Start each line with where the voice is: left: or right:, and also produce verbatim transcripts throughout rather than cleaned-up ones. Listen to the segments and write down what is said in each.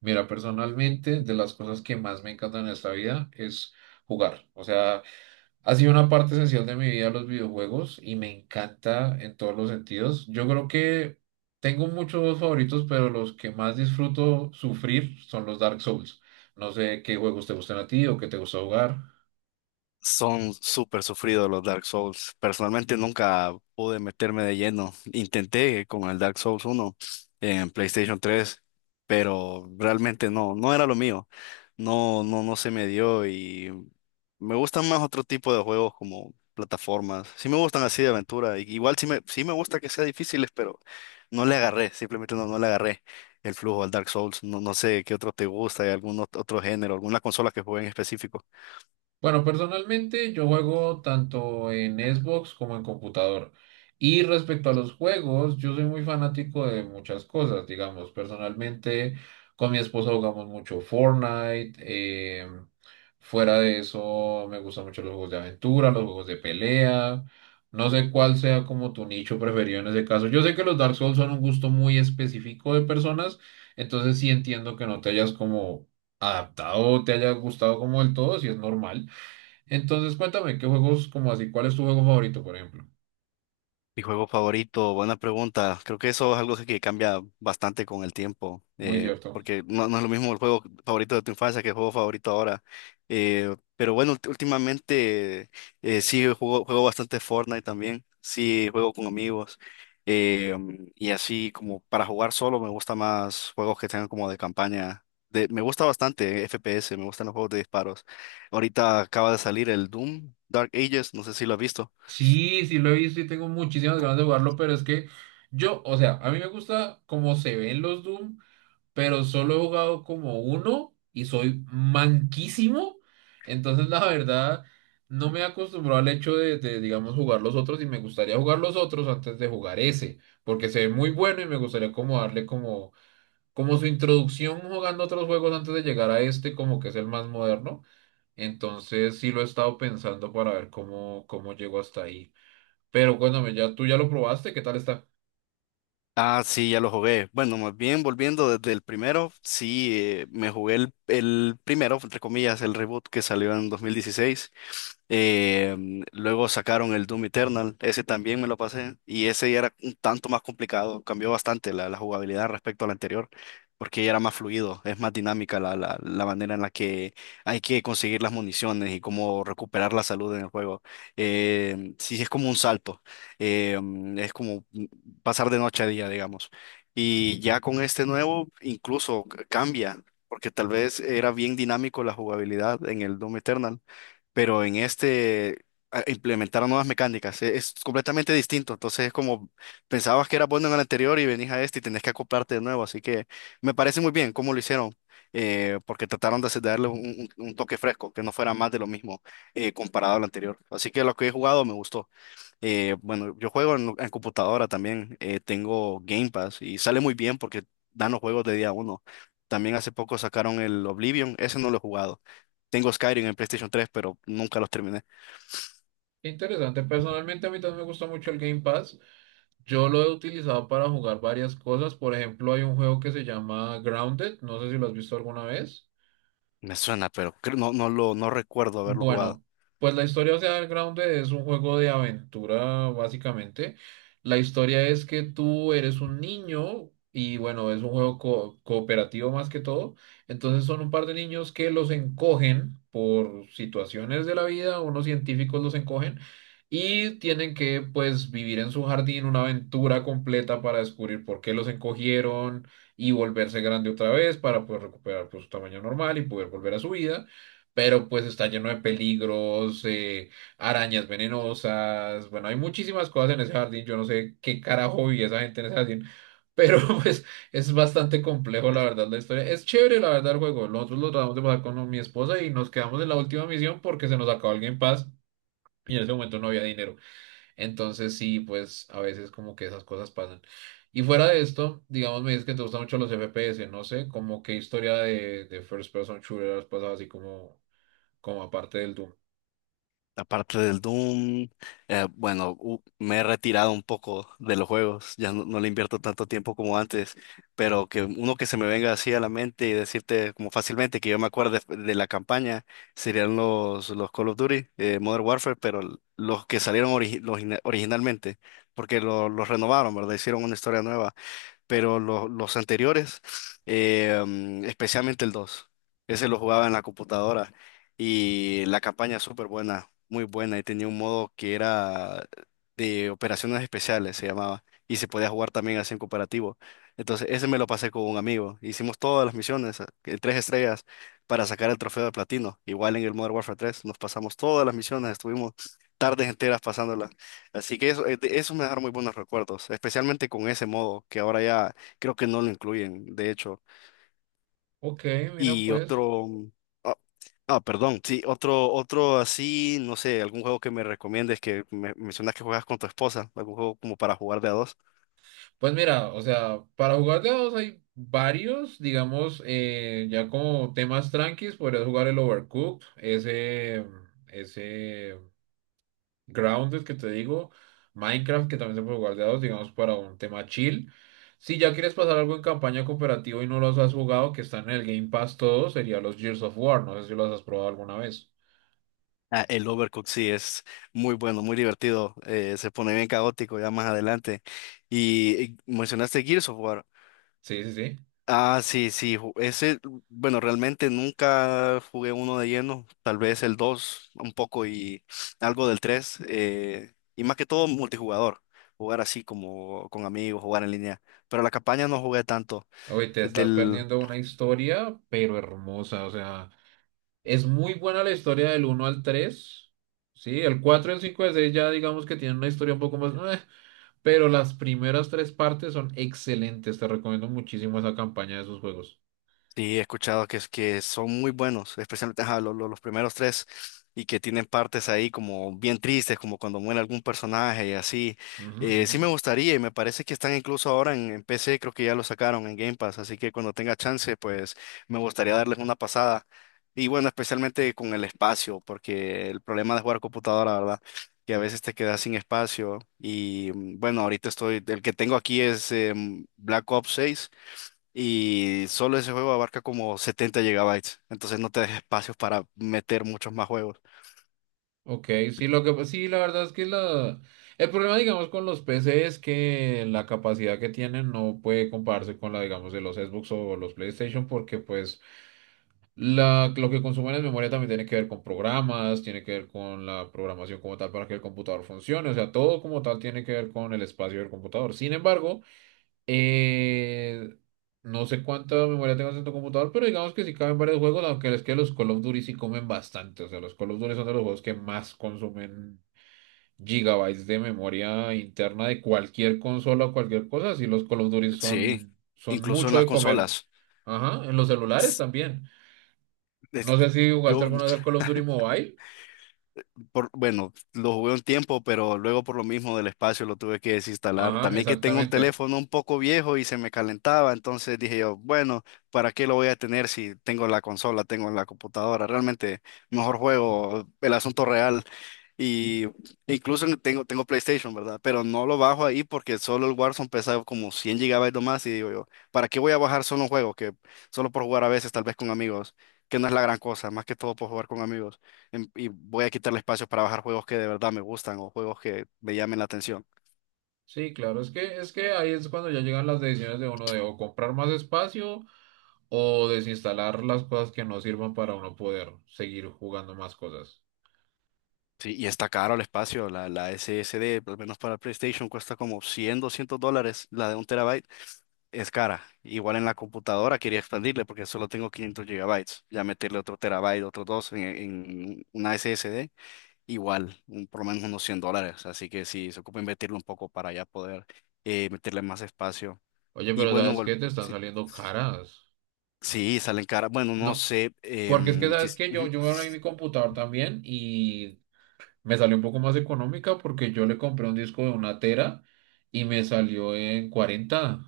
right: Mira, personalmente, de las cosas que más me encantan en esta vida es jugar. O sea, ha sido una parte esencial de mi vida los videojuegos y me encanta en todos los sentidos. Yo creo que tengo muchos favoritos, pero los que más disfruto sufrir son los Dark Souls. No sé qué juegos te gustan a ti o qué te gusta jugar.
left: Son súper sufridos los Dark Souls. Personalmente nunca pude meterme de lleno. Intenté con el Dark Souls uno en PlayStation tres, pero realmente no, no era lo mío. No, no, no se me dio y me gustan más otro tipo de juegos como plataformas. Sí me gustan así de aventura. I- Igual sí me, sí me gusta que sean difíciles, pero no le agarré. Simplemente no, no le agarré el flujo al Dark Souls. No, no sé qué otro te gusta, hay algún ot- otro género, alguna consola que juegue en específico.
right: Bueno, personalmente yo juego tanto en Xbox como en computador. Y respecto a los juegos, yo soy muy fanático de muchas cosas, digamos, personalmente con mi esposa jugamos mucho Fortnite. Eh, fuera de eso me gustan mucho los juegos de aventura, los juegos de pelea, no sé cuál sea como tu nicho preferido en ese caso. Yo sé que los Dark Souls son un gusto muy específico de personas, entonces sí entiendo que no te hayas como adaptado, te haya gustado como del todo, si es normal. Entonces, cuéntame, ¿qué juegos, como así, cuál es tu juego favorito, por ejemplo?
left: Mi juego favorito, buena pregunta. Creo que eso es algo que cambia bastante con el tiempo,
right: Muy
left: eh,
right: cierto.
left: porque no, no es lo mismo el juego favorito de tu infancia que el juego favorito ahora. Eh, pero bueno, ult- últimamente eh, sí juego, juego bastante Fortnite también, sí juego con amigos eh, y así como para jugar solo me gusta más juegos que tengan como de campaña. De, me gusta bastante F P S, me gustan los juegos de disparos. Ahorita acaba de salir el Doom Dark Ages, no sé si lo has visto.
right: Sí, sí lo he visto y tengo muchísimas ganas de jugarlo, pero es que yo, o sea, a mí me gusta cómo se ven los Doom, pero solo he jugado como uno y soy manquísimo. Entonces, la verdad, no me he acostumbrado al hecho de, de, digamos, jugar los otros y me gustaría jugar los otros antes de jugar ese, porque se ve muy bueno y me gustaría como darle como, como su introducción jugando otros juegos antes de llegar a este, como que es el más moderno. Entonces sí lo he estado pensando para ver cómo, cómo llego hasta ahí. Pero cuéntame, ya, tú ya lo probaste, ¿qué tal está?
left: Ah, sí, ya lo jugué. Bueno, más bien volviendo desde el primero, sí, eh, me jugué el, el primero, entre comillas, el reboot que salió en dos mil dieciséis. Eh, mm, luego sacaron el Doom Eternal, ese también me lo pasé y ese ya era un tanto más complicado, cambió bastante la, la jugabilidad respecto al anterior, porque ya era más fluido, es más dinámica la, la, la manera en la que hay que conseguir las municiones y cómo recuperar la salud en el juego. Eh, sí, es como un salto, eh, mm, es como pasar de noche a día, digamos. Y ya con este nuevo incluso c- cambia, porque tal vez era bien dinámico la jugabilidad en el Doom Eternal, pero en este a- implementaron nuevas mecánicas, e- es completamente distinto, entonces es como pensabas que era bueno en el anterior y venís a este y tenés que acoplarte de nuevo, así que me parece muy bien cómo lo hicieron. Eh, porque trataron de hacer- de darle un, un- un toque fresco, que no fuera más de lo mismo eh, comparado al anterior. Así que lo que he jugado me gustó. Eh, bueno, yo juego en, en computadora también, eh, tengo Game Pass y sale muy bien porque dan los juegos de día uno. También hace poco sacaron el Oblivion, ese no lo he jugado. Tengo Skyrim en PlayStation tres, pero nunca los terminé.
right: Qué interesante. Personalmente a mí también me gusta mucho el Game Pass. Yo lo he utilizado para jugar varias cosas. Por ejemplo, hay un juego que se llama Grounded. No sé si lo has visto alguna vez.
left: Me suena, pero creo- no, no lo, no recuerdo haberlo jugado.
right: Bueno, pues la historia de Underground es un juego de aventura, básicamente. La historia es que tú eres un niño y bueno, es un juego co- cooperativo más que todo. Entonces son un par de niños que los encogen por situaciones de la vida, unos científicos los encogen y tienen que pues vivir en su jardín una aventura completa para descubrir por qué los encogieron y volverse grande otra vez para poder recuperar, pues, su tamaño normal y poder volver a su vida, pero pues está lleno de peligros, eh, arañas venenosas. Bueno, hay muchísimas cosas en ese jardín, yo no sé qué carajo vivía esa gente en ese jardín, pero pues es bastante complejo la verdad la historia. Es chévere la verdad el juego, nosotros lo tratamos de pasar con mi esposa y nos quedamos en la última misión porque se nos acabó el Game Pass y en ese momento no había dinero. Entonces sí, pues a veces como que esas cosas pasan. Y fuera de esto, digamos, me dices que te gustan mucho los F P S, no sé, como qué historia de, de first person shooter has pasado así como como aparte del Doom.
left: Aparte del Doom, eh, bueno, u- me he retirado un poco de los juegos, ya no, no le invierto tanto tiempo como antes, pero que uno que se me venga así a la mente y decirte como fácilmente que yo me acuerdo de, de la campaña serían los, los Call of Duty, eh, Modern Warfare, pero l- los que salieron origi- los ina- originalmente, porque lo- los renovaron, ¿verdad? Hicieron una historia nueva, pero lo- los anteriores, eh, mm, especialmente el dos, ese lo jugaba en la computadora y la campaña súper buena, muy buena, y tenía un modo que era de operaciones especiales, se llamaba, y se podía jugar también así en cooperativo. Entonces, ese me lo pasé con un amigo. Hicimos todas las misiones, eh, tres estrellas, para sacar el trofeo de platino. Igual en el Modern Warfare tres nos pasamos todas las misiones, estuvimos tardes enteras pasándolas. Así que eso, eh, de- eso me dejaron muy buenos recuerdos, especialmente con ese modo, que ahora ya creo que no lo incluyen, de hecho.
right: Ok, mira
left: Y
right: pues.
left: otro, mm, ah, ah, perdón, sí, otro, otro así, no sé, algún juego que me recomiendes, que me mencionas que juegas con tu esposa, algún juego como para jugar de a dos.
right: Pues mira, o sea, para jugar de a dos hay varios, digamos, eh, ya como temas tranquis, podrías jugar el Overcooked, ese, ese Grounded que te digo, Minecraft que también se puede jugar de a dos, digamos, para un tema chill. Si ya quieres pasar algo en campaña cooperativa y no los has jugado, que están en el Game Pass todos, sería los Gears of War, no sé si los has probado alguna vez.
left: Ah, el Overcooked sí es muy bueno, muy divertido, eh, se pone bien caótico ya más adelante. Y, y mencionaste Gears of War.
right: Sí, sí, sí.
left: Ah, sí, sí, ju- ese, bueno, realmente nunca jugué uno de lleno, tal vez el dos un poco y algo del tres, y más que todo multijugador, jugar así como con amigos, jugar en línea, pero la campaña no jugué tanto.
right: Oye, te estás perdiendo una historia, pero hermosa, o sea. Es muy buena la historia del uno al tres. Sí, el cuatro, el cinco y el seis ya digamos que tienen una historia un poco más... "eh", pero las primeras tres partes son excelentes. Te recomiendo muchísimo esa campaña de esos juegos.
left: Sí, he escuchado que, es- que son muy buenos, especialmente ajá, lo- lo- los primeros tres, y que tienen partes ahí como bien tristes, como cuando muere algún personaje y así.
right: Ujú,
left: Eh,
right: ujú.
left: sí me gustaría, y me parece que están incluso ahora en, en P C, creo que ya lo sacaron en Game Pass, así que cuando tenga chance, pues me gustaría darles una pasada. Y bueno, especialmente con el espacio, porque el problema de jugar computadora, ¿verdad? Que a veces te quedas sin espacio. Y mm, bueno, ahorita estoy, el que tengo aquí es em, Black Ops seis, y solo ese juego abarca como setenta gigabytes, entonces no te deja espacios para meter muchos más juegos.
right: Ok, sí, lo que, sí, la verdad es que la, el problema, digamos, con los P C es que la capacidad que tienen no puede compararse con la, digamos, de los Xbox o los PlayStation porque pues, La, lo que consumen en memoria también tiene que ver con programas, tiene que ver con la programación como tal para que el computador funcione, o sea, todo como tal tiene que ver con el espacio del computador. Sin embargo, eh, no sé cuánta memoria tengas en tu computador, pero digamos que sí caben varios juegos, aunque es que los Call of Duty sí comen bastante, o sea, los Call of Duty son de los juegos que más consumen gigabytes de memoria interna de cualquier consola o cualquier cosa, sí los Call of Duty
left: Sí,
right: son, son
left: incluso en
right: mucho
left: las
right: de comer.
left: consolas.
right: Ajá, en los celulares también. No
left: Es-
right: sé si jugaste
left: Yo
right: alguna vez al Call of Duty Mobile.
left: por, bueno, lo jugué un tiempo, pero luego por lo mismo del espacio lo tuve que desinstalar.
right: Ajá,
left: También que tengo un
right: exactamente.
left: teléfono un poco viejo y se me calentaba, entonces dije yo, bueno, ¿para qué lo voy a tener si tengo la consola, tengo la computadora? Realmente mejor juego el asunto real. Y incluso tengo, tengo PlayStation, ¿verdad? Pero no lo bajo ahí porque solo el Warzone pesa como cien gigabytes o más y digo yo, ¿para qué voy a bajar solo un juego que solo por jugar a veces, tal vez con amigos, que no es la gran cosa, más que todo por jugar con amigos? Em- y voy a quitarle espacio para bajar juegos que de verdad me gustan o juegos que me llamen la atención.
right: Sí, claro, es que, es que ahí es cuando ya llegan las decisiones de uno de o comprar más espacio o desinstalar las cosas que no sirvan para uno poder seguir jugando más cosas.
left: Sí, y está caro el espacio, la, la S S D, al menos para PlayStation, cuesta como cien doscientos dólares, la de un terabyte es cara. Igual en la computadora quería expandirle porque solo tengo quinientos gigabytes, ya meterle otro terabyte, otros dos en, en una S S D, igual, un- por lo menos unos cien dólares, así que sí, se ocupa invertirlo un poco para ya poder eh, meterle más espacio.
right: Oye,
left: Y
right: pero
left: bueno,
right: ¿sabes
left: vol-
right: qué? Te están
left: sí,
right: saliendo caras.
left: sí, salen caras, bueno, no
right: No,
left: sé
right: porque es que,
left: em, si...
right: ¿sabes que Yo, yo me abrí mi computador también y me salió un poco más económica porque yo le compré un disco de una tera y me salió en cuarenta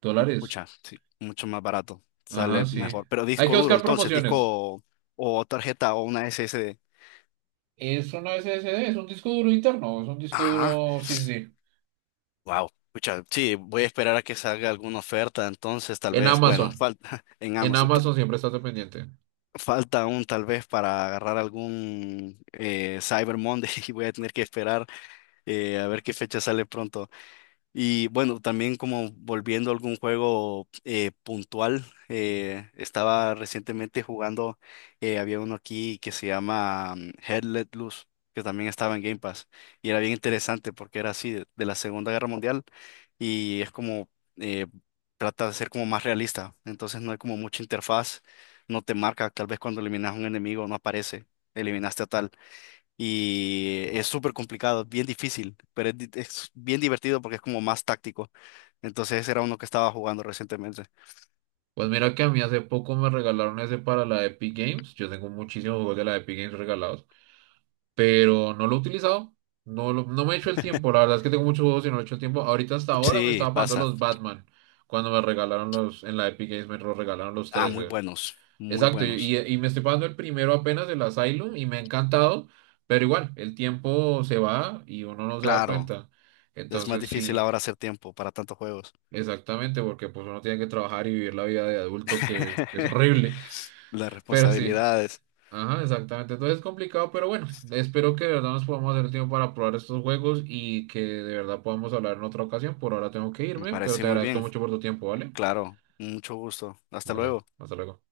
right: dólares.
left: Pucha, sí, mucho más barato,
right: Ajá,
left: sale
right: sí.
left: mejor. Pero
right: Hay
left: disco
right: que
left: duro,
right: buscar
left: entonces,
right: promociones.
left: disco o tarjeta o una S S D.
right: Es una S S D, es un disco duro interno, es un disco
left: Ajá,
right: duro, sí, sí, sí.
left: wow. Pucha, sí, voy a esperar a que salga alguna oferta, entonces tal
right: En
left: vez, bueno,
right: Amazon,
left: falta en
right: en
left: Amazon, t-
right: Amazon siempre estás pendiente.
left: falta aún tal vez para agarrar algún eh, Cyber Monday y voy a tener que esperar eh, a ver qué fecha sale pronto. Y bueno, también como volviendo a algún juego eh, puntual, eh, estaba recientemente jugando, eh, había uno aquí que se llama mm, Hell Let Loose, que también estaba en Game Pass, y era bien interesante porque era así, de, de la Segunda Guerra Mundial, y es como, eh, trata de ser como más realista, entonces no hay como mucha interfaz, no te marca, tal vez cuando eliminas a un enemigo no aparece, eliminaste a tal, y es súper complicado, bien difícil, pero es, di- es bien divertido porque es como más táctico. Entonces ese era uno que estaba jugando recientemente.
right: Pues mira que a mí hace poco me regalaron ese para la Epic Games. Yo tengo muchísimos juegos de la Epic Games regalados, pero no lo he utilizado. No, lo- no me he hecho el tiempo. La verdad es que tengo muchos juegos y no he hecho el tiempo. Ahorita hasta ahora me
left: Sí,
right: estaba pagando
left: pasa.
right: los Batman. Cuando me regalaron los, en la Epic Games, me los regalaron los
left: Ah, muy
right: trece.
left: buenos, muy
right: Exacto, y,
left: buenos.
right: y me estoy pasando el primero apenas, el Asylum, y me ha encantado, pero igual, el tiempo se va y uno no se da
left: Claro,
right: cuenta.
left: es más
right: Entonces
left: difícil
right: sí,
left: ahora hacer tiempo para tantos juegos.
right: exactamente, porque pues uno tiene que trabajar y vivir la vida de adulto que, que es horrible,
left: Las
right: pero sí,
left: responsabilidades.
right: ajá, exactamente. Entonces es complicado, pero bueno, espero que de verdad nos podamos hacer tiempo para probar estos juegos y que de verdad podamos hablar en otra ocasión. Por ahora tengo que
left: Me
right: irme, pero
left: parece
right: te
left: muy
right: agradezco
left: bien.
right: mucho por tu tiempo, ¿vale?
left: Claro, mucho gusto. Hasta
right: Vale,
left: luego.
right: hasta luego.